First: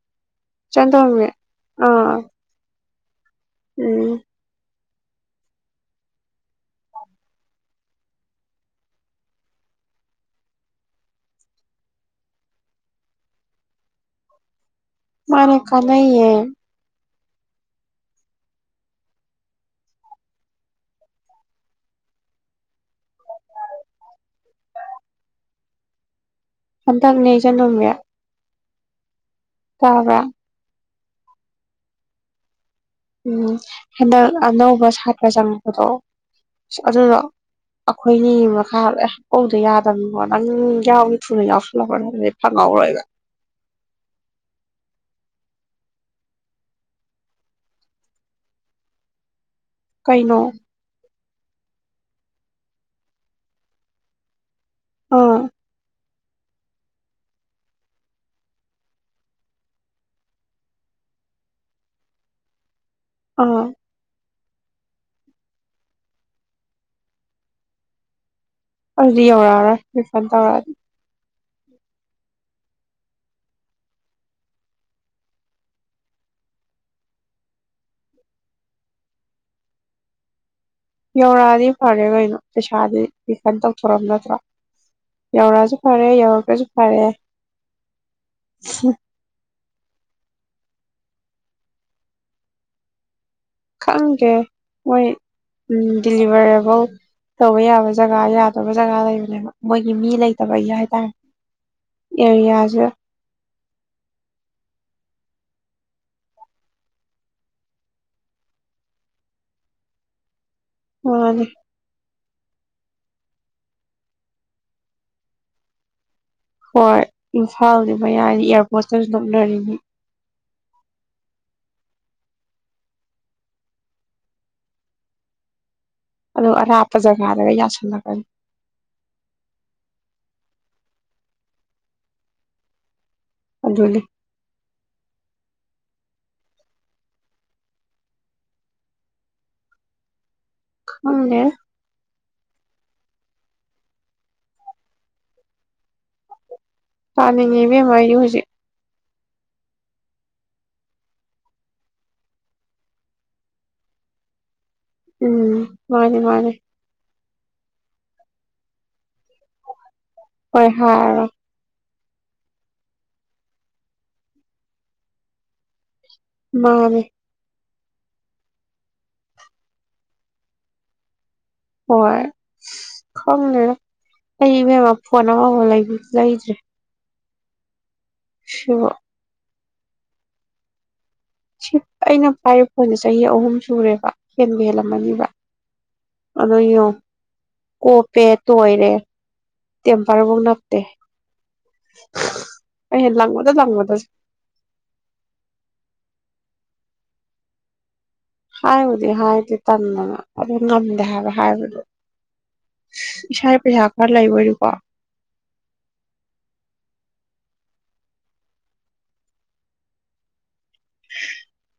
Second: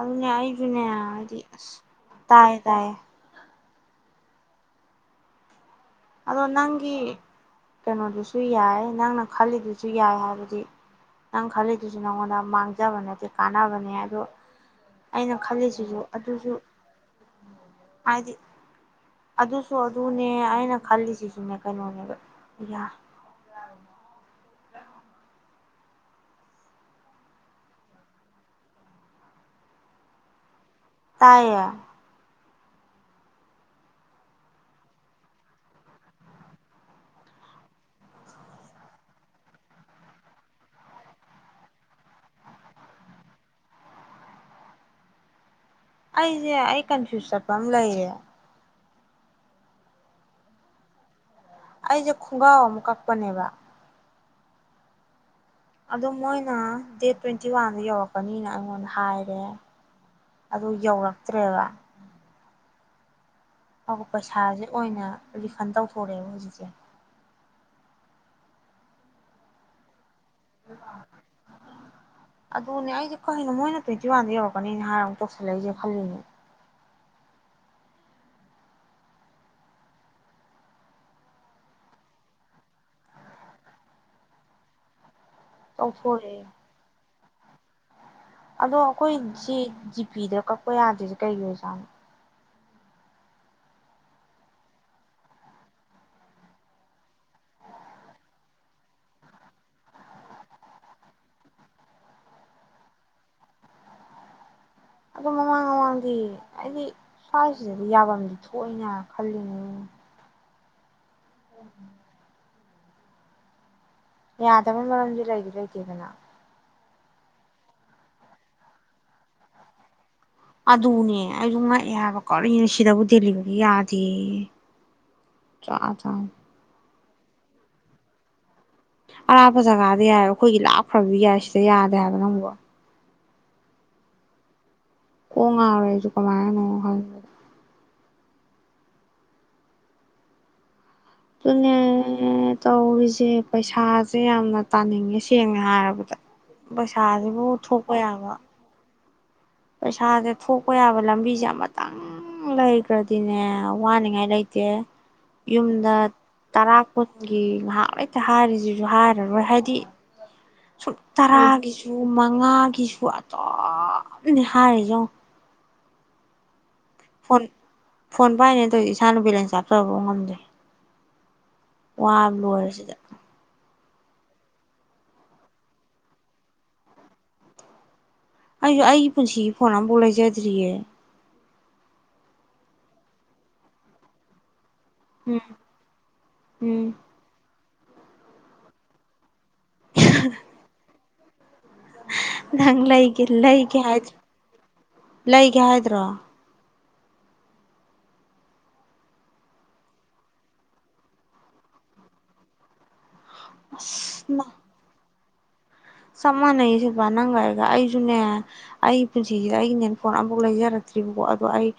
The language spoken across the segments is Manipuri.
ꯑꯗꯨꯅꯦ ꯑꯩꯁꯨꯅꯦ ꯆꯟꯗꯣꯃꯤ ꯍꯥꯏꯗꯤ ꯑꯁ ꯑꯥ ꯇꯥꯏꯌꯦ ꯇꯥꯏꯌꯦ ꯎꯝ ꯑꯗꯣ ꯅꯪꯒꯤ ꯀꯩꯅꯣꯗꯨꯁꯨ ꯌꯥꯏ ꯅꯪꯅ ꯈꯜꯂꯤꯗꯨꯁꯨ ꯌꯥꯏ ꯍꯥꯏꯕꯗꯤ ꯅꯪ ꯈꯜꯂꯤꯗꯨꯁꯨ ꯅꯪꯉꯣꯟꯗ ꯃꯥꯡꯖꯕ ꯅꯠꯇꯦ ꯀꯥꯟꯅꯕꯅꯦ ꯑꯗꯣ ꯑꯩꯅ ꯃꯥꯅ ꯈꯜꯂꯤꯁꯤꯁꯨ ꯀꯥꯟꯅꯩꯌꯦ ꯑꯗꯨꯁꯨ ꯍꯥꯏꯗꯤ ꯑꯗꯨꯁꯨ ꯑꯗꯨꯅꯦ ꯑꯩꯅ ꯈꯜꯂꯤꯁꯤꯁꯨꯅꯦ ꯀꯩꯅꯣꯅꯦꯕ ꯌꯥ ꯍꯟꯇꯛꯅꯦ ꯆꯅꯝꯦ ꯇꯥꯕ ꯇꯥꯌꯦ ꯎꯝ ꯍꯟꯗꯛ ꯑꯅꯧꯕ ꯁꯥꯇ꯭ꯔ ꯆꯪꯕꯗꯣ ꯑꯗꯨꯗꯣ ꯑꯩꯈꯣꯏꯅꯤ ꯃꯈꯥꯍꯧꯗ ꯌꯥꯗꯕꯣ ꯅꯪ ꯌꯥꯎꯏ ꯊꯨꯅ ꯌꯥꯎꯁꯜꯂꯕ꯭ꯔꯣ ꯍꯥꯏꯕꯗꯤ ꯐꯪꯍꯧꯔꯣꯏꯕ ꯑꯩꯁꯦ ꯑꯩ ꯀꯟꯐ꯭ꯌꯨꯁ ꯆꯠꯄ ꯑꯃ ꯂꯩꯔꯦ ꯀꯩꯅꯣ ꯑꯩꯁꯦ ꯈꯣꯡꯒ꯭ꯔꯥꯎ ꯑꯃ ꯀꯛꯄꯅꯦꯕ ꯑ ꯑꯗꯨ ꯃꯣꯏꯅ ꯗꯦꯠ ꯇ꯭ꯋꯦꯟꯇꯤ ꯋꯥꯟꯗ ꯌꯧꯔꯛꯀꯅꯤꯅ ꯑꯩꯉꯣꯟꯗ ꯍꯥꯏꯔꯦ ꯑꯗꯨ ꯌꯧꯔꯛꯇ꯭ꯔꯦꯕ ꯑ ꯑꯧ ꯄꯩꯁꯥꯁꯦ ꯑꯣꯏꯅ ꯔꯤꯐꯟ ꯇꯧꯊꯣꯔꯛꯑꯦꯕ ꯍꯧꯖꯤꯛꯁꯦ ꯑꯗꯤ ꯌꯧꯔꯛ ꯑꯥꯔꯣꯏ ꯐꯗꯋꯥ ꯑꯗꯨꯅꯦ ꯑꯩꯁꯦ ꯀꯅꯣ ꯃꯣꯏꯅ ꯇ꯭ꯋꯦꯟꯇꯤ ꯋꯥꯟꯗ ꯌꯧꯔꯛꯀꯅꯤꯅ ꯍꯥꯏꯔ ꯑꯃꯨꯛ ꯇꯧꯁꯜꯂꯛꯏꯁꯦ ꯈꯜꯂꯤꯅꯦ ꯌꯧꯔꯛꯑꯗꯤ ꯐꯔꯦ ꯀꯩꯅꯣ ꯄꯩꯁꯥꯗꯤ ꯔꯤꯐꯟ ꯇꯧꯊꯣꯔꯝ ꯅꯠꯇ꯭ꯔꯣ ꯌꯧꯔꯛꯑꯁꯨ ꯐꯔꯦ ꯇꯧꯊꯣꯔꯛꯑꯦ ꯌꯧꯔꯒꯁꯨ ꯐꯔꯦ ꯑꯗꯣ ꯑꯩꯈꯣꯏꯁꯤ ꯖꯤꯄꯤꯗ ꯀꯛꯄ ꯌꯥꯗꯣꯏꯔꯤꯁꯦ ꯀꯩꯒꯤ ꯑꯣꯏꯖꯥꯠꯅꯣ ꯈꯪꯒꯦ ꯃꯣꯏ ꯎ ꯗꯤꯂꯤꯚꯔꯦꯕꯜ ꯇꯧꯕ ꯌꯥꯕ ꯖꯒꯥ ꯌꯥꯗꯕ ꯖꯒꯥ ꯂꯩꯕꯅꯦꯕ ꯃꯣꯏꯒꯤ ꯃꯤ ꯂꯩꯇꯕꯒꯤ ꯍꯥꯏꯇꯥꯔꯦ ꯑꯦꯔꯤꯌꯥꯁꯦ ꯑꯗ ꯃꯃꯥꯡ ꯃꯃꯥꯡꯗꯤ ꯑꯩꯗꯤ ꯁ꯭ꯋꯥꯏꯁꯤꯗꯗꯤ ꯌꯥꯐꯝꯗꯤ ꯊꯣꯛꯏꯅ ꯈꯜꯂꯤꯅꯦ ꯍꯅꯤ ꯌꯥꯗ ꯃꯔꯝꯗꯤ ꯂꯩ ꯂꯩꯇꯦꯗꯅꯥ ꯍꯣꯏ ꯏꯝꯐꯥꯜꯗꯤ ꯃꯌꯥꯗꯤ ꯏꯌꯥꯔꯄꯣꯔꯠꯇꯁꯨ ꯅꯣꯛꯅꯔꯤꯅꯤ ꯑꯗꯨꯅꯦ ꯑꯩꯁꯨ ꯉꯛꯑꯦ ꯍꯥꯏꯕ ꯀꯧꯅꯦ ꯁꯤꯗꯕꯨ ꯗꯦꯜꯂꯤꯕꯗꯤ ꯌꯥꯗꯦ ꯖꯥꯠꯅꯤ ꯑꯗꯨ ꯑꯔꯥꯞꯄ ꯖꯒꯥꯗꯒ ꯌꯥꯁꯜꯂꯛꯀꯅꯤ ꯑꯔꯥꯞꯄ ꯖꯒꯥꯗ ꯌꯥꯏꯕ ꯑꯩꯈꯣꯏꯒꯤ ꯂꯥꯞꯈ꯭ꯔꯕ ꯌꯥꯏ ꯁꯤꯗ ꯌꯥꯗꯦ ꯍꯥꯏꯕ ꯅꯪꯕꯨ ꯑꯗꯨꯗꯂ ꯀ ꯉꯔꯦꯁꯨ ꯀꯃꯥꯏꯅ ꯍ ꯈꯪꯗꯦ ꯄꯨꯅ ꯇꯧꯔꯤꯁꯦ ꯄꯩꯁꯥꯁꯦ ꯌꯥꯝꯅ ꯇꯥꯅꯤꯡꯉꯦ ꯁꯦꯡꯅ ꯍꯥꯏꯔꯕꯗ ꯄꯩꯁꯥꯁꯤꯕꯨ ꯇꯥꯅꯤꯡꯉꯦ ꯏꯕꯦꯝꯃ ꯊꯣꯛꯄ ꯑꯩꯗꯤ ꯌꯥꯕ ꯍꯧꯖꯤꯛ ꯄꯩꯁꯥꯁꯦ ꯊꯣꯛꯄ ꯌꯥꯕ ꯂꯝꯕꯤꯁꯦ ꯑꯃꯇꯪ ꯂꯩꯈ꯭ꯔꯗꯤꯅꯦ ꯋꯥꯅꯤꯉꯥꯏ ꯂꯩꯇꯦ ꯎꯝ ꯌꯨꯝꯗ ꯃꯥꯅꯤ ꯃꯥꯅꯤ ꯇꯔꯥ ꯀꯨꯟꯒꯤ ꯉꯍꯥꯛ ꯍꯦꯛꯇ ꯍꯥꯏꯔꯤꯁꯤꯁꯨ ꯍꯥꯔꯔꯣꯏ ꯍꯥꯏꯗꯤ ꯍꯣꯏ ꯁ ꯍꯥꯏꯔꯣ ꯇꯔꯥꯒ ꯨ ꯃꯉꯥꯒꯤꯁꯨ ꯑꯇꯣꯞꯅꯦ ꯍꯥꯏꯔꯤ ꯌꯦ ꯃꯥꯅꯦꯦ ꯐꯣꯟ ꯄꯥꯏꯅꯦ ꯑꯗꯨꯧꯗꯤ ꯏꯁꯥꯅ ꯕꯤꯂꯦꯟꯁ ꯆꯥꯞꯇ꯭ꯔꯕꯥꯎ ꯉꯝꯗ꯭ꯔꯦ ꯍꯣꯏ ꯋꯥꯕ ꯂꯣꯏꯔꯦ ꯁꯤꯗ ꯈꯪꯅꯦ ꯑꯩ ꯃꯦꯝꯃ ꯐꯣꯟ ꯑꯃꯥꯎ ꯂꯩ ꯂꯩꯗ꯭ꯔꯦ ꯑ ꯑ ꯄꯨꯁꯤ ꯐꯣꯟꯣꯟ ꯣꯂꯥꯏꯖꯗ꯭ꯔꯤꯌꯦ ꯁꯤ ꯑꯩꯅ ꯄꯥꯏꯔꯤꯕ ꯐꯣꯟꯁꯦ ꯆꯍꯤ ꯑꯍꯨꯝ ꯁꯨꯔꯦꯕ ꯍꯦꯟꯕ ꯍꯦꯜꯂꯛꯄ ꯎꯝ ꯑꯗꯣ ꯌꯦꯣ ꯎꯝ ꯀꯣꯄꯦ ꯇꯣꯏꯔꯦ ꯇꯦꯝ ꯄꯔꯕꯨꯣꯛ ꯅꯅꯥꯞꯇ ꯅꯪ ꯂꯩꯒꯦ ꯂꯪꯕꯗ ꯂꯩꯒꯦ ꯂꯪꯕꯗ ꯍꯥꯏꯣ ꯂꯩꯒꯦ ꯍꯥꯏꯗ꯭ꯔꯣ ꯍꯥꯏꯕꯨꯗꯤ ꯍꯥꯏꯗꯤ ꯇꯟꯗꯅ ꯑꯗꯨ ꯉꯝꯗꯦ ꯍꯥꯏꯕ ꯍꯥꯏꯕꯗꯨ ꯏꯁꯥꯒꯤ ꯄꯩꯁꯥ ꯈꯔ ꯑꯁ ꯂꯩꯕꯔꯤꯀꯣ ꯆꯞ ꯃꯥꯟꯅꯩ ꯁꯤꯜꯄ ꯅꯪꯒꯥꯏꯒ ꯑꯩꯁꯨꯅꯦ ꯑꯩꯒꯤ ꯄꯨꯟꯁꯤꯁꯤꯗ ꯑꯩꯒꯤꯅꯦ ꯐꯣꯟ ꯑꯃꯨꯛ ꯂꯩꯖꯔꯒꯦ ꯠꯇ꯭ꯔꯤꯕꯀꯣ ꯑꯗꯣ ꯑꯩ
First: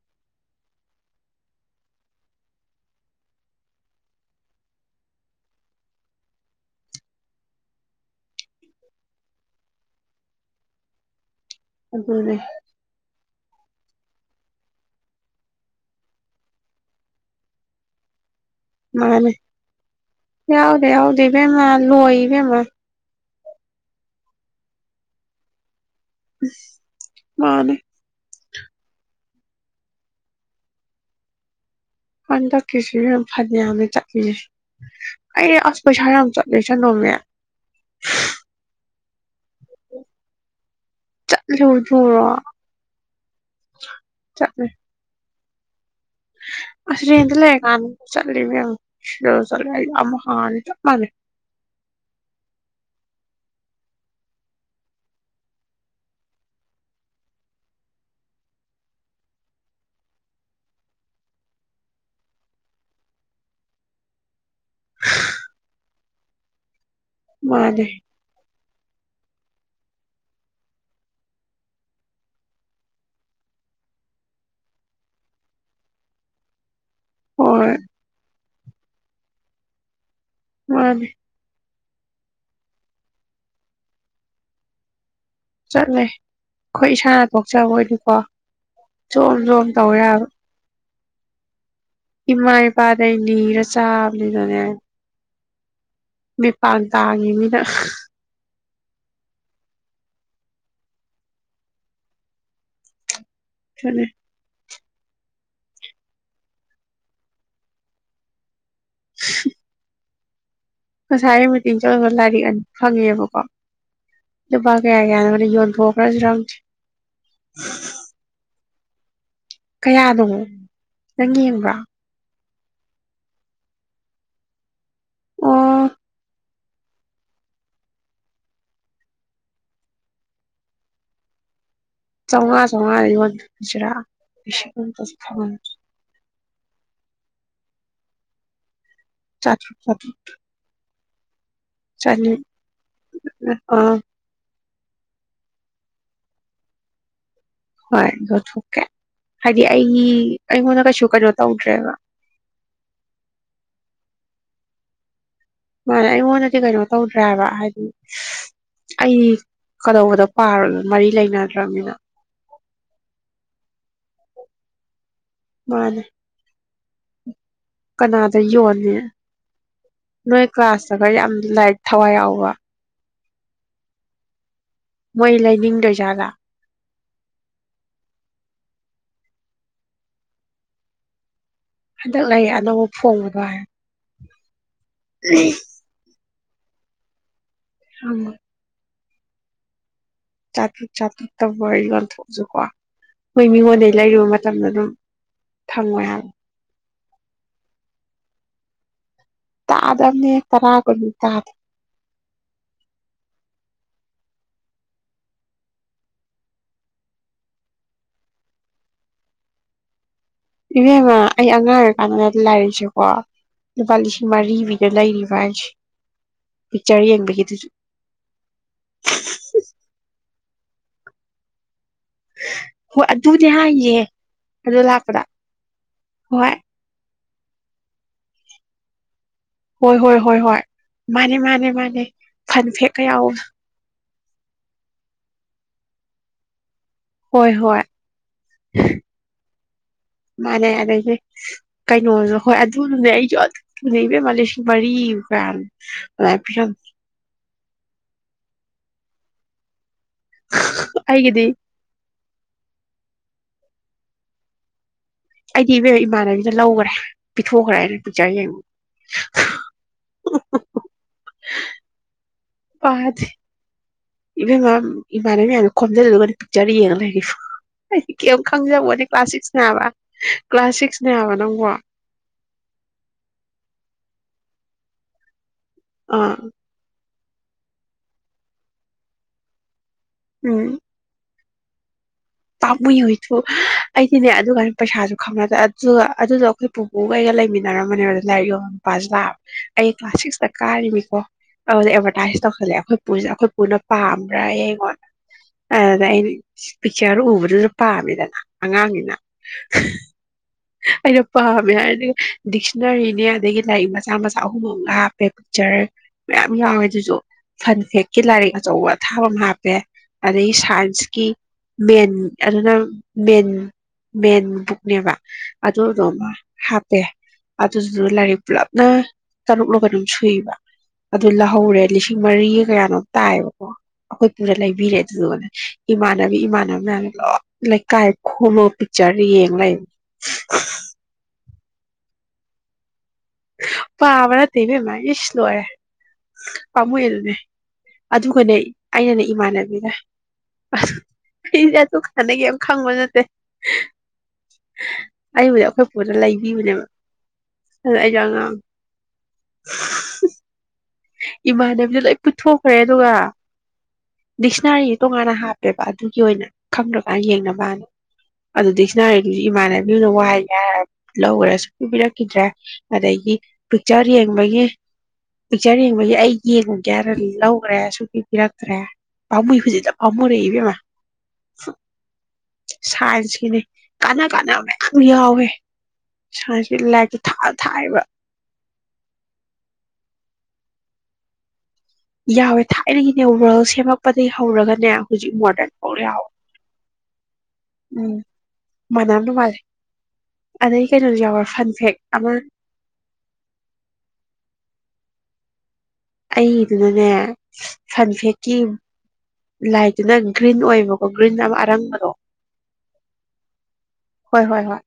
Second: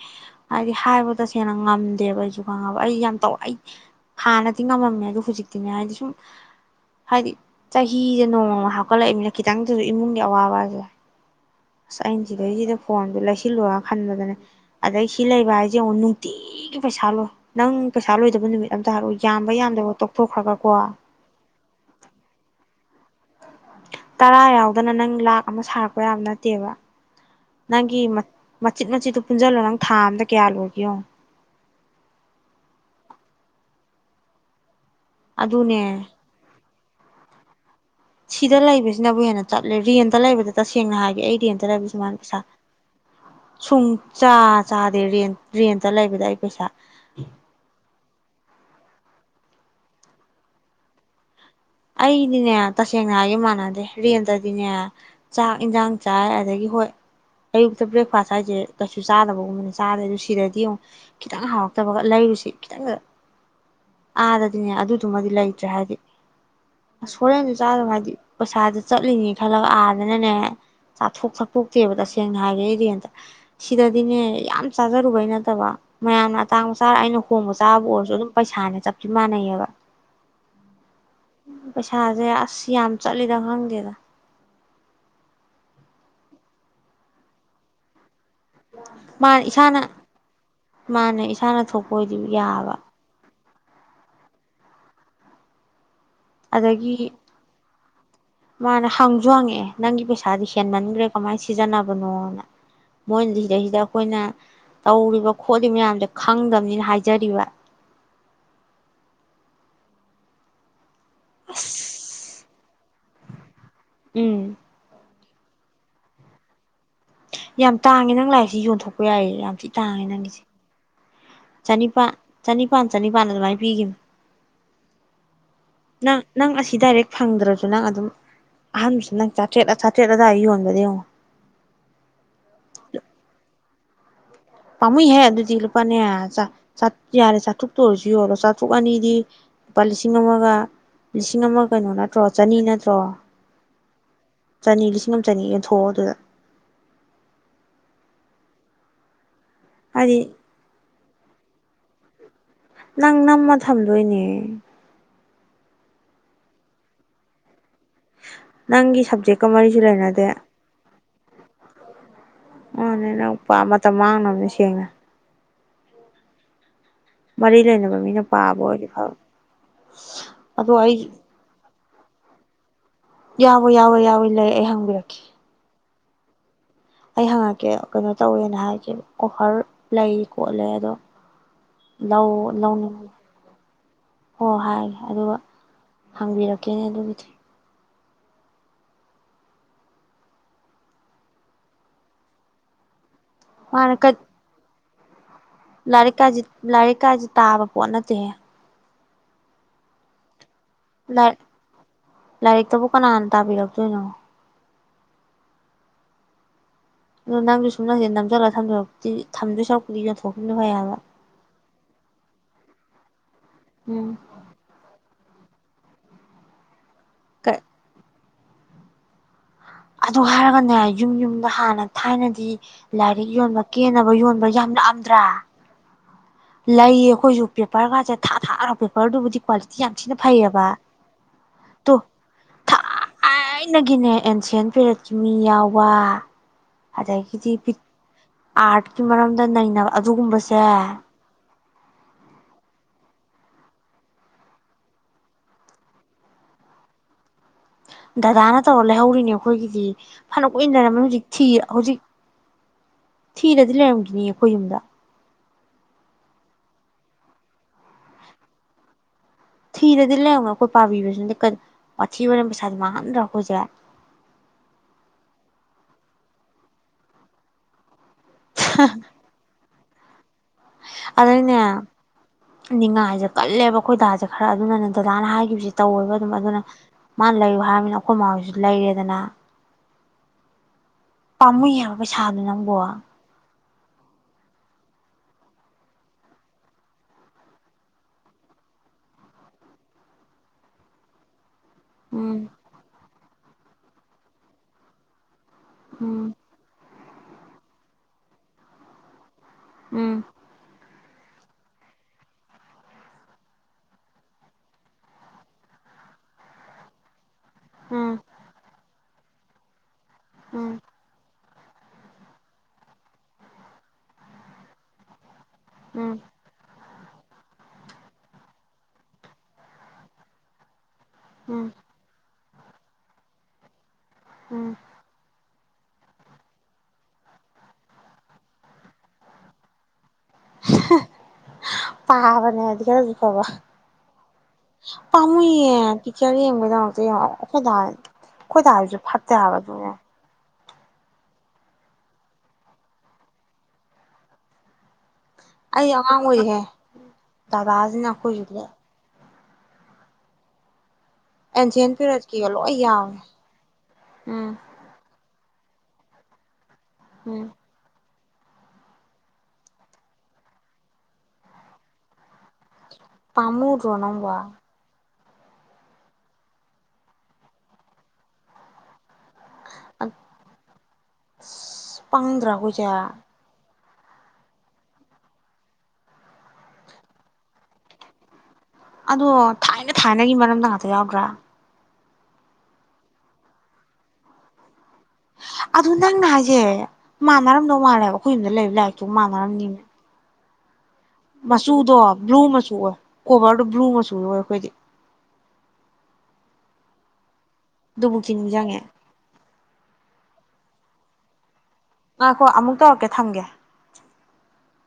ꯍꯥꯏꯗꯤ ꯍꯥꯏꯕ ꯇꯁꯦꯡꯅ ꯉꯝꯗꯦꯕ ꯑꯩꯁꯨ ꯈꯪꯉꯕ ꯑꯩ ꯌꯥꯝ ꯇꯧꯔ ꯑꯩ ꯍꯥꯟꯅꯗꯤ ꯉꯝꯃꯝꯃꯦ ꯑꯗꯨ ꯍꯧꯖꯤꯛꯇꯤꯅꯦ ꯍꯥꯏꯗꯤ ꯁꯨꯝ ꯍꯥꯏꯗꯤ ꯆꯍꯤꯁꯦ ꯅꯣꯡꯃꯄ ꯍꯧꯀꯠꯂꯛꯏꯕꯅ ꯈꯤꯇꯪꯗꯁꯨ ꯏꯃꯨꯡꯒꯤ ꯑꯋꯥꯕꯁꯦ ꯑꯁ ꯑꯩꯅ ꯑꯗꯨꯅꯦ ꯁꯤꯗꯁꯤꯗ ꯐꯣꯟꯗꯨ ꯂꯩꯁꯤ ꯁꯤꯜꯂꯣꯏꯔ ꯈꯟꯕꯗꯅꯦ ꯑꯗꯩ ꯁꯤ ꯂꯩꯕ ꯍꯥꯏꯁꯦ ꯌꯦꯉꯛ ꯅꯨꯡꯇꯤꯒꯤ ꯄꯩꯁꯥ ꯂꯣꯏ ꯅꯪ ꯄꯩꯁꯥ ꯂꯣꯏ ꯃꯥꯅꯦ ꯇꯣꯛꯊꯣꯛꯈ꯭ꯔꯒꯀꯣ ꯌꯥꯎꯗ ꯌꯥꯎꯗ ꯐꯦꯃ ꯂꯏ ꯐꯦꯃ ꯇꯔꯥ ꯌꯥꯎꯗꯅ ꯅꯪ ꯂꯥꯛ ꯑꯃ ꯁꯥꯔꯛꯄ ꯌꯥꯝ ꯅꯠꯇꯦꯕ ꯃꯥꯅꯦ ꯅꯪꯒꯤ ꯃ ꯃꯆꯤꯠ ꯃꯆꯤꯠꯇꯨ ꯄꯨꯟꯁꯤꯜꯂꯣ ꯅꯪ ꯊꯥ ꯑꯝꯗ ꯀꯌꯥ ꯂꯣꯏꯒꯦꯣ ꯍꯟꯗꯛꯀꯤꯁꯨ ꯌꯥꯝ ꯐꯅꯌꯥꯝꯅ ꯆꯠꯂꯤꯁꯦ ꯑꯩꯅꯦ ꯑꯗꯨꯅꯦ ꯑꯁꯄꯁꯔꯝ ꯆꯠꯁ ꯅ ꯃꯌꯥ ꯁꯤꯤꯗꯥꯥ ꯂꯥꯏꯏꯕꯁꯤꯅ ꯕꯨꯍꯦꯅ ꯆꯠꯂꯦ ꯔꯦꯟꯗ ꯂꯩꯕꯗ ꯇꯁꯦꯡꯅ ꯍꯥꯏꯒꯦ ꯑꯩ ꯔꯦꯟꯗ ꯂꯩꯕ ꯁꯨꯃꯅ ꯆꯠꯂꯨꯗ꯭ꯔꯣ ꯄꯩꯁꯥ ꯁꯨꯡ ꯆꯥ ꯆꯠꯂꯦ ꯆꯥꯗꯦ ꯔꯦꯟ ꯔꯦꯠ ꯇ ꯂꯩꯕꯗ ꯑꯩ ꯄꯩꯁꯥ ꯁ ꯑꯥꯟꯃꯅꯦ ꯑꯩꯗꯤꯅꯦ ꯇꯁꯦꯡꯅ ꯍꯥꯏꯒ ꯃꯥꯟꯅꯗꯦ ꯔꯦꯟꯗꯗꯤꯅꯦ ꯆꯥꯛ ꯏꯟꯁꯥꯡ ꯆꯥꯏ ꯑꯗꯒꯤ ꯍꯣꯏ ꯑꯌꯨꯛꯇ ꯕ꯭ꯔꯦꯛꯐꯥꯁ ꯍꯥꯏꯁꯦ ꯀꯩꯁꯨ ꯆꯥꯗꯕꯒꯨꯝꯕꯅꯦ ꯆꯥꯗꯦ ꯑꯗꯨ ꯁꯤꯗꯗꯤ ꯑꯃꯨꯛ ꯈꯤꯇꯪ ꯍꯥꯎꯔꯛꯇꯕꯒ ꯂꯩꯔꯨꯁꯤ ꯈꯤꯇꯪ ꯑꯥꯗꯗꯤꯅꯦ ꯑꯗꯨꯗꯨꯃꯗꯤ ꯂꯩꯇ꯭ꯔꯦ ꯍꯥꯏꯕꯗꯤ ꯑꯁ ꯍꯣꯔꯦꯟꯅꯗꯤ ꯃꯥꯅꯦ ꯆꯥꯗꯕ ꯍꯥꯏꯗꯤ ꯄꯩꯁꯥꯗ ꯆꯠꯂꯤꯅꯤ ꯈꯜꯂꯒ ꯑꯥꯗꯅꯅꯦ ꯆꯥꯊꯣꯛ ꯊꯛꯄꯣꯛꯇꯦꯕ ꯇꯁꯦꯡꯅ ꯍꯥꯏꯔꯩꯗꯤ ꯑꯇ ꯁꯤꯗꯗꯤꯅꯦ ꯌꯥꯝ ꯆꯥꯖꯔꯨꯕꯩ ꯅꯠꯇꯕ ꯃꯌꯥꯝꯅ ꯑꯇꯥꯡꯕ ꯆꯥꯔ ꯑꯩꯅ ꯍꯣꯡꯕ ꯍꯣꯏ ꯆꯥꯕꯕꯨ ꯑꯣꯏꯔꯁꯨ ꯑꯗꯨꯝ ꯄꯩꯁꯥꯅ ꯆꯞꯁꯤ ꯃꯥꯟꯅꯩꯌꯦꯕ ꯎ ꯄꯩꯁꯥꯁꯦ ꯑꯁ ꯌꯥꯝ ꯆꯠꯂꯤꯗ ꯈꯪꯗꯦꯗ ꯆꯠꯂꯦ ꯑꯩꯈꯣꯏ ꯏꯁꯥꯅ ꯊꯣꯛꯆꯕꯣꯏꯅꯤꯀꯣ ꯆꯣꯟ ꯆꯣꯟ ꯇꯧꯋꯦꯔ ꯃꯥꯅꯦ ꯏꯁꯥꯅ ꯊꯣꯛ ꯏꯃꯥꯏ ꯄꯥꯗꯅꯤ ꯔ ꯆꯥꯕ ꯂꯤꯗꯣꯅꯦ ꯃꯤ ꯄꯥꯡ ꯑꯗꯒꯤ ꯇꯥꯒꯤ ꯃꯤꯅ [unintelligible] ꯃꯥꯅ ꯍꯪꯁꯨ ꯍꯪꯉꯛꯑꯦ ꯅꯪꯒꯤ ꯄꯩꯁꯥꯗꯤ ꯍꯦꯟꯃꯟꯈ꯭ꯔꯦ ꯀꯃꯥꯏꯅ ꯁꯤꯖꯟꯅꯕꯅꯣꯅ ꯃꯣꯏ ꯁꯤꯗꯩꯁꯤꯗ ꯑꯗꯨꯅꯦ ꯑꯩꯈꯣꯏꯅ ꯇꯧꯔꯤꯕ ꯈꯣꯠꯂꯤꯕ ꯃꯌꯥꯝꯁꯣ ꯈꯪꯗꯕꯅꯤꯅ ꯍꯥꯏꯖꯔꯤꯕ [unintelligible] ꯁꯥꯥꯏ ꯃ ꯇꯤꯟ ꯆ ꯁꯔ ꯑꯁ ꯂꯥꯔꯒꯅꯤ ꯐꯪꯕꯀꯣ ꯎꯝ ꯑꯗꯨꯄꯥꯒꯦ ꯍꯥꯏꯒꯦ ꯌꯣꯟꯕꯕꯔꯖ ꯔꯝ ꯌꯥꯝ ꯇꯥꯡꯉꯦ ꯅꯪ ꯂꯥꯏꯔꯤꯁꯤ ꯌꯣꯟꯊꯣꯛꯄ ꯀ ꯌꯥꯏ ꯌꯥꯝ ꯊꯤ ꯇꯥꯡꯉꯦ ꯅꯪꯒꯤꯁꯦ ꯆꯉꯤꯟꯕ꯭ꯔꯥ ꯆꯅꯤꯄꯥꯟ ꯆꯅꯤꯄꯥꯟ ꯆꯅꯤꯄꯥꯟ ꯑꯗꯨꯃꯥꯏꯅ ꯄꯤꯈꯤꯕ ꯑꯣ ꯅ ꯅꯪ ꯑꯁꯤ ꯗꯥꯏꯔꯦꯛ ꯐꯪꯗ꯭ꯔꯁꯨ ꯅꯪ ꯑꯗꯨꯝ ꯑꯍꯥꯟꯕꯁꯨ ꯅꯪ ꯆꯥꯇ꯭ꯔꯦꯠ ꯆꯥꯇ꯭ꯔꯦꯠ ꯑꯗꯨꯋꯥꯏ ꯌꯣꯟꯕ ꯌꯦꯡꯉꯣ ꯆꯪꯉꯥ ꯆꯉꯥ ꯨꯖꯔꯥ ꯄꯥꯝꯃꯨꯏꯍ ꯑꯗꯨꯗꯤ ꯂꯨꯄꯥꯅꯦ ꯆ ꯌꯥꯔꯦ ꯆꯥꯇꯨꯛꯇ ꯑꯣꯏꯔꯁꯨ ꯌꯣꯜꯂꯣ ꯆꯥꯊꯨꯛ ꯑꯅꯤ ꯆꯥꯇ꯭ꯔꯨꯛ ꯂꯨꯄꯥ ꯂꯤꯁꯤꯡ ꯆꯥꯇ꯭ꯔꯨꯛ ꯑꯃꯒ ꯂꯤꯁꯤꯡ ꯑꯃ ꯀꯩꯅꯣ ꯅꯠꯇ꯭ꯔꯣ ꯆꯅꯤ ꯅꯠꯇ꯭ꯔꯣꯕ ꯑꯥ ꯆꯅꯤ ꯂꯤꯁꯤꯡ ꯑꯃ ꯆꯅꯤ ꯌꯦꯟꯊꯣꯛꯑꯣ ꯑꯗꯨꯗ ꯍ ꯊꯣꯛꯀꯦ ꯍꯥꯏꯗꯤ ꯑꯩ ꯍꯥꯏꯗꯤ ꯑꯩ ꯍꯅ ꯀꯁꯨ ꯀ ꯎꯖ꯭ꯔꯦꯕ ꯅꯪ ꯅꯝꯃ ꯊꯝ ꯂꯣꯏꯅꯦ ꯃꯥꯅꯦ ꯑꯩꯉꯣꯟꯗꯗꯤ ꯀꯩꯅꯣ ꯇꯧꯗ꯭ꯔꯦꯕ ꯍꯥꯏꯗꯤ ꯅꯪꯒꯤ ꯑꯩ ꯁꯕꯖꯦꯛꯀ ꯃꯔꯤꯁꯨ ꯀꯗꯧꯕꯗꯣ ꯂꯩꯅꯗꯦ ꯄꯥꯔꯣꯏꯒ ꯃꯔꯤ ꯂꯩꯅꯗ꯭ꯔꯅꯤꯅ ꯃꯥꯅꯦ ꯅꯪ ꯃꯇꯝ ꯃꯥꯡꯅꯕꯅꯦ ꯁꯦꯡꯅ ꯃꯥꯅꯦ ꯃꯔꯤ ꯂꯩꯅꯕ ꯃꯤꯅ ꯀꯅꯥꯗ ꯄꯥꯕ ꯑꯣꯏꯗꯤ ꯌꯣꯟꯅꯤ ꯐꯕ ꯅꯣꯏ ꯑꯗꯣ ꯑꯩ ꯀ꯭ꯂꯥꯁꯇꯒ ꯌꯥꯝ ꯂꯥꯏ ꯊꯋꯥꯏ ꯌꯥꯎꯕ ꯌꯥꯎꯋꯣ ꯌꯥꯎꯋꯣ ꯌꯥꯎꯋ ꯏ ꯂꯩ ꯍꯪꯕꯤꯔꯛꯀꯦ ꯃꯣꯏ ꯂꯩꯥꯏ ꯅꯤꯡꯗ ꯖꯒꯥ ꯑꯩ ꯍꯪꯉꯛꯀꯦ ꯀꯩꯅꯣ ꯇꯧꯋꯦꯅ ꯍꯥꯏꯒꯦ ꯑꯣꯐꯔ ꯂꯩ ꯈꯣꯠꯂꯦ ꯑꯗꯣ ꯍꯟꯗꯛ ꯂꯩꯔꯤꯛ ꯑꯅꯧꯕ ꯂꯧꯅꯤꯡ ꯐꯣꯡꯕꯗꯣ ꯍꯣ ꯍꯥꯏꯒꯦ ꯑꯗꯨꯒ ꯍꯥꯏ ꯍꯪꯕꯤꯔꯛ ꯀꯅꯦ ꯑꯗꯨ ꯑ ꯆꯇ꯭ꯔꯛ ꯆꯇ꯭ꯔ ꯇ ꯋꯥꯔꯤ ꯋꯥꯔꯤꯒꯣꯟ ꯊꯖꯨꯀꯥ ꯑꯩꯈꯣꯏ ꯃꯤꯉꯣꯟꯗꯒꯤꯩ ꯂꯩꯔꯨꯕ ꯃꯇꯝꯗ ꯑꯗꯨꯝ ꯐꯪꯉꯣꯏ ꯂꯔꯀꯥ ꯍꯥꯏꯕ ꯂ ꯀ ꯀꯥꯏꯁꯦ ꯇꯥꯕ ꯄꯣꯠ ꯅꯠꯇꯦ ꯇꯥ ꯇꯔꯅꯤ ꯛ ꯂꯥꯏꯔꯤꯛꯇꯕꯨ ꯀꯅꯥꯅ ꯇꯥꯕꯤꯔꯛꯇꯣꯏꯅꯣ ꯑꯗꯣ ꯅꯪꯁꯨ ꯁꯨꯝ ꯅꯪꯁꯦ ꯅꯝꯖꯜꯂꯒ ꯊꯝꯖꯂꯄꯗꯤ ꯊꯝꯗꯣꯏ ꯁꯥꯎꯄꯨꯗꯤ ꯌꯣꯟꯊꯣꯛ ꯏꯕꯦꯝꯃ ꯑꯩ ꯑꯉꯥꯡ ꯑꯣꯏꯔꯀꯥꯟꯗꯅꯦꯗ ꯂꯥꯏꯔꯤꯁꯨꯦ ꯋꯥ ꯂꯨꯄꯥ ꯎꯝ ꯂꯤꯁꯤꯡ ꯃꯔꯤꯔꯤꯕꯒ ꯂꯩꯔꯤꯕ [unintelligible] ꯆꯔ ꯌꯦꯡꯕꯒꯤ ꯑꯗꯨꯁꯨ [inaudible] ꯑꯗꯨ ꯍꯥꯏꯔꯒꯅꯦ ꯌꯨꯝ ꯌꯨꯝꯗ ꯍꯥꯟꯅ ꯊꯥꯏꯅꯗꯤ ꯍꯣꯏ ꯂꯥꯏꯔꯤꯛ ꯑꯗꯨꯅꯦ ꯌꯣꯟꯕ ꯍꯥꯏꯁꯦ ꯀꯦꯅꯕ ꯌꯣꯟꯕ ꯌꯥꯝ ꯑꯗꯨ ꯂꯥꯛꯄꯗ ꯂꯥꯛꯑꯝꯗ꯭ꯔꯥ ꯍꯣꯏ ꯂꯩꯌꯦ ꯑꯩꯈꯣꯏꯁꯨ ꯄꯦꯄꯔꯒꯥꯁꯦ ꯊꯥ ꯊꯥꯑꯔꯒ ꯄꯦꯄꯔꯗꯨꯕꯨꯗꯤ ꯀ꯭ꯋꯥꯂꯤꯇꯤ ꯌꯥꯝ ꯍꯣꯏ ꯍꯣꯏ ꯊꯤꯅ ꯍꯣꯏ ꯍꯣꯏ ꯐꯩꯌꯦꯕ ꯃꯥꯅꯦ ꯃꯥꯅꯦ ꯇꯣ ꯃꯥꯅꯦ ꯐꯟ ꯐꯦꯛ ꯀꯌꯥ ꯑꯦꯟꯁꯤꯌꯦꯟ ꯄꯦꯔꯠꯀꯤ ꯃꯤ ꯌꯥꯎꯕ ꯍꯣꯏ ꯑꯗꯒꯤꯗꯤ ꯍꯣꯏ ꯑꯥꯔꯠꯀꯤ ꯃꯔꯝꯗ ꯅꯩꯅꯕ ꯑꯗꯨꯒꯨꯝꯕꯁꯦ ꯀꯩꯅꯣ ꯍꯣꯏ ꯑꯗꯨꯅꯅꯦ ꯑꯩꯁꯨ ꯑꯗꯨꯅꯦ ꯏꯕꯦꯝꯃ ꯂꯤꯁꯤꯡ ꯃꯔꯤ ꯐꯪ ꯗꯗꯥꯅ ꯇꯧꯔ ꯂꯩꯍꯧꯔꯤꯅꯦ ꯑꯩꯈꯣꯏꯒꯤꯗꯤ ꯐꯅ ꯀꯏꯅꯔꯝꯝꯕꯅꯤ ꯍꯧꯖꯤꯛ ꯑꯩꯒꯤꯗꯤ ꯊꯤ ꯍꯧꯖꯤꯛ ꯊꯤꯔꯗꯤ ꯂꯩꯔꯝꯈꯤꯅꯤ ꯑꯩꯈꯣꯏ ꯌꯨꯝꯗ ꯑꯩꯗꯤ ꯏꯕꯦꯝ ꯏꯃꯥꯟꯅꯕꯤꯗ ꯂꯧꯈ꯭ꯔꯦ ꯄꯤꯊꯣꯛꯈ꯭ꯔꯦ ꯍꯥꯏꯅ ꯄꯤꯖꯔꯤꯒꯦ ꯌꯦꯡꯉ ꯊꯤꯔꯗꯤ ꯂꯦꯅꯣꯏ ꯄꯥꯕꯤꯁꯅ ꯀ ꯊꯕꯔꯝ ꯄꯩꯁꯥꯗꯃꯅ ꯔꯈꯣꯖꯦ ꯏꯚꯦꯝ ꯃ ꯏꯃꯥꯟꯅꯕ ꯃꯌꯥꯝꯅ ꯈꯣꯝꯖꯤꯜꯂꯒ ꯄꯤꯛꯆꯔ ꯌꯦꯡ ꯂꯩ ꯑꯩꯗꯤ ꯀꯔꯤꯝ ꯈꯪꯖꯕꯣꯅꯦ ꯀ꯭ꯂꯥꯁ ꯁꯤꯛꯁ ꯅꯥꯕ ꯑꯗꯩꯅꯦ ꯅꯤꯡꯅꯤꯉꯥ ꯍꯥꯏꯁꯦ ꯀꯜꯂꯦꯕ ꯑꯩꯈꯣꯏꯗꯁꯦ ꯈꯔ ꯑꯗꯨꯅꯅꯦꯅ ꯗꯗꯥꯅ ꯍꯥꯏꯈꯤꯕꯁꯦ ꯇꯧꯋꯦꯕ ꯑꯗꯨꯝ ꯑꯗꯨꯅ ꯃꯥ ꯂꯩꯌꯨ ꯍꯥꯏꯃꯤꯅ ꯑꯩꯈꯣꯏ ꯃꯥꯣꯏꯁꯨ ꯂꯩꯔꯦꯗꯅ ꯎꯝ ꯄꯥꯝꯨ ꯌꯥꯝ ꯄꯩꯁꯥꯗꯨꯣ ꯅꯪꯕꯣ ꯄꯥꯝꯃꯨꯏ ꯍꯨꯏꯊꯨ ꯑꯩꯗꯤꯅꯦ ꯑꯗꯨ ꯀꯥꯟꯅ ꯄꯩꯁꯥꯁꯨ ꯈꯪꯅꯗ꯭ꯔꯦ ꯑꯗꯨꯒ ꯑꯗꯨꯗꯣ ꯑꯩꯈꯣꯏ ꯄꯨꯄꯨꯒꯩꯒ ꯂꯩꯃꯤꯟꯅꯔꯝꯕꯅꯦꯕ ꯂꯥꯏꯔꯤꯛ ꯌꯣꯟꯕ ꯅꯨꯄꯥꯁ ꯂꯥꯛꯑꯕ ꯑꯩ ꯀ꯭ꯂꯥꯁ ꯁꯤꯛꯁꯇ ꯀꯥꯔꯤꯅꯤꯀꯣ ꯑꯦꯚꯔꯇꯥꯏꯖ ꯎꯝ ꯇꯧꯍꯜꯂꯦ ꯑꯩꯈꯣꯏꯁ ꯑꯩꯈ ꯄꯨꯅ ꯄꯥ ꯑꯃꯔ ꯑꯩ ꯃꯅ ꯑ ꯎꯝ ꯑ ꯆꯤꯌꯥꯔ ꯎꯕꯗꯨꯁꯨ ꯄꯥꯝꯃꯤꯗꯅ ꯑꯉꯥꯡꯅꯤꯅ ꯎꯝ ꯑꯩꯅ ꯄꯥꯝꯃꯦ ꯍꯥꯏꯔꯗꯤ ꯗꯤꯛꯁꯅꯔꯤꯅꯦ ꯑꯗꯒꯤ ꯂꯥꯏꯔꯤꯛ ꯃꯆꯥ ꯃꯆꯥ ꯑꯍꯨꯝ ꯑꯃ ꯂ ꯍꯥꯞꯄꯦ ꯄꯤꯛꯆꯔ ꯃꯌꯥꯝ ꯌꯥꯎꯋꯦ ꯑꯗꯨꯁꯨ ꯐꯟ ꯎꯝ ꯐꯦꯛꯀꯤ ꯂꯥꯏꯔꯤꯛ ꯑꯆꯧꯕ ꯊꯥꯕ ꯑꯃ ꯍꯥꯞꯄꯦ ꯑ ꯑꯩ ꯎꯝ ꯁꯥꯏꯟꯁꯀꯤ ꯃꯦꯟ ꯑꯗꯨꯅ ꯃꯦꯟ ꯃꯦꯟ ꯕꯨꯛꯅꯦꯕ ꯑꯗ ꯎꯝ ꯔꯃꯥ ꯍꯥ ꯑꯦꯦ ꯑꯗꯨꯗꯨꯗ ꯂꯥꯏꯔꯤꯛ ꯄꯨꯂꯞꯅ ꯇꯔꯨꯛꯂꯒ ꯑꯗꯨꯝ ꯁꯨꯏꯕ ꯑꯗꯨ ꯎꯝ ꯂꯧꯍꯧꯔꯦ ꯂꯤꯁꯤꯡ ꯃꯔꯤ ꯀꯌꯥꯅꯣ ꯇꯥꯏꯌꯦꯕꯀꯣ ꯑꯩꯈꯣꯏ ꯄꯨꯔꯥ ꯎꯝ ꯂꯩꯕꯤꯔꯦ ꯑꯗꯨꯒ ꯏꯃꯥꯟꯅꯕꯤ ꯏꯃꯥꯟꯅꯕ ꯃꯌꯥꯝ ꯂ ꯂꯩꯀꯥꯏ ꯈꯣꯃꯒ ꯄꯤꯛꯆꯔ ꯌꯦꯡ ꯂꯩꯕ [unintelligible] ꯄꯥꯕꯅꯦ ꯑꯗꯨꯗꯤ ꯀ ꯐꯕ ꯄꯥꯕ ꯅꯠꯇꯦ ꯏꯕꯦꯝꯃ ꯏꯁ ꯂꯣꯏꯔꯦ ꯄꯥꯝꯃꯨꯌꯦ ꯄꯤꯛꯆꯔ ꯌꯦꯡꯕꯩꯗꯃꯛꯇ ꯄꯥꯝꯃꯨꯏ ꯌꯦꯡꯉꯑꯣ ꯑꯗꯨꯅꯦ ꯑꯩꯈꯣꯏꯗ ꯑꯗꯨꯒꯅꯦ ꯑꯩꯈꯣꯏꯗ ꯍꯥꯏꯔꯤꯁꯨ ꯐꯠꯇꯦ ꯍꯥꯏꯕꯗꯨꯅꯦ ꯑꯁ ꯑꯩꯁꯦ ꯑꯗꯨ ꯍꯥꯟꯅꯒ ꯌꯥꯝ ꯈꯪꯕ ꯅꯠꯇꯦ ꯑꯩꯕꯨꯗꯤ ꯑꯩꯈꯣꯏ ꯑꯩ ꯄꯣꯠꯇ ꯑꯉꯥꯡ ꯂꯩꯕꯤꯕꯅꯦꯕ ꯑꯗꯨ ꯍꯣꯏ [unintelligible] ꯑꯦꯟꯁꯤꯌꯟ ꯏꯃꯥꯟꯅꯕꯤꯗꯨ ꯂꯣꯏ ꯄꯤꯔꯠꯀꯤꯒ ꯂꯣꯏ ꯄꯨꯊꯣꯛꯈ꯭ꯔꯦ ꯑꯗꯨꯒ ꯌꯥꯎꯋꯦ ꯎꯝ ꯗꯤꯛꯁꯅꯥꯔꯤ ꯇꯣꯡꯉꯥꯟꯅ ꯍꯥꯞꯄꯦ ꯔꯦꯕ ꯑꯗꯨꯒꯤ ꯑꯣꯏꯅ ꯈꯪꯅꯕ ꯎꯝ ꯌꯦꯡꯅꯕꯥ ꯅ ꯑꯗꯨ ꯗꯤꯛꯁ꯭ꯅꯥꯔꯤꯗꯨꯁꯨ ꯏꯃꯥꯟꯅꯕꯤꯅ ꯋꯥꯏꯒꯦ ꯍꯥꯏꯔ ꯂꯧꯒ꯭ꯔꯦ ꯁꯨꯛꯄꯤ ꯄꯤꯔꯛꯈꯤꯗ꯭ꯔꯦ ꯑꯗꯒꯤ ꯄꯥꯝꯃꯨꯗ꯭ꯔꯣ ꯄꯤꯛꯆꯔ ꯅꯪꯕꯣ ꯌꯦꯡꯕꯒꯤ ꯑꯁ ꯄꯤꯛꯆꯔ ꯌꯦꯡꯕꯒꯤ ꯑꯩ ꯌꯦꯡꯉꯨꯒꯦ ꯍꯥꯏꯔ ꯑꯗꯨꯝ ꯂꯧꯒ꯭ꯔꯦ ꯁꯨꯛꯄꯤ ꯄꯤꯔꯛꯇ꯭ꯔꯦ ꯄꯥꯝꯃꯨꯏ ꯍꯨꯖꯤꯛꯇ ꯄꯥꯝꯃꯔꯛꯏ ꯏꯕꯦꯝꯃ ꯄꯪꯗ꯭ꯔꯥ ꯑꯩꯈꯣꯏꯁꯦ ꯁꯥꯏꯟꯁꯀꯤꯅꯦ ꯀꯥꯟꯅ ꯀꯥꯟꯅꯕ ꯃꯌꯥꯝ ꯌꯥꯎꯋꯦ ꯁꯥꯏꯟꯀꯤ ꯂꯥꯏꯔꯤꯛꯇꫭ ꯊꯥ ꯊꯥꯏꯕ ꯑꯗꯣ ꯊꯥꯏꯅ ꯊꯥꯏꯅꯒꯤ ꯃꯔꯝꯗ ꯉꯥꯇ ꯌꯥꯎꯗ꯭ꯔꯥ ꯌꯥꯎꯋꯦ ꯊꯥꯏꯅꯒꯤꯅꯦ ꯋꯥꯔꯜ ꯁꯦꯝꯃꯛꯄꯗꯩ ꯍꯧꯔꯒꯅꯦ ꯍꯧꯖꯤꯛ ꯃꯣꯗꯔꯟ ꯑꯗꯨ ꯐꯥꯎ ꯅꯪꯅ ꯌꯥꯎꯋꯦ ꯍꯥꯏꯁꯦ ꯃꯥꯟꯅꯔꯝꯗꯧ ꯃꯥꯜꯂꯦ ꯍꯥꯏꯕ ꯎꯝ ꯑꯩꯈꯣꯏ ꯌꯨꯝꯗ ꯂꯩꯕ ꯂꯥꯏꯔꯤꯛꯇꯨꯒ ꯃꯥꯟꯅꯕꯅ ꯃꯥꯜꯂꯦ ꯃꯥꯟꯅꯔꯝꯅꯤꯕꯨ ꯑꯗꯩ ꯀꯩꯅꯣꯁꯨ ꯌꯥꯎꯋꯦ ꯐꯟ ꯃꯆꯨꯗꯣ ꯐꯦꯛ ꯑꯃ ꯕ꯭ꯂꯨ ꯃꯆꯨ ꯑꯣꯏ ꯀꯣꯚꯔꯗꯣ ꯕ꯭ꯂꯨ ꯃꯆꯨ ꯑꯣꯏ ꯑꯩꯈꯣꯏꯗꯤ ꯑꯩꯗꯨꯅꯅꯦ ꯐꯟ ꯑꯗꯨꯕꯨꯛꯇꯤ ꯐꯦꯛꯀꯤ ꯅꯤꯡꯁꯤꯡꯉꯦ ꯂꯥꯏꯛ ꯁꯤꯅ ꯒ꯭ꯔꯤꯟ ꯑꯣꯏꯕꯀꯣ ꯒ꯭ꯔꯤꯟ ꯑꯃ ꯑꯔꯪ ꯉꯥꯈꯣ ꯑꯃꯨꯛ ꯇꯧꯔꯛꯀꯦ ꯊꯝꯒꯦ ꯍꯣꯏ ꯍꯣꯏ ꯍꯣꯏ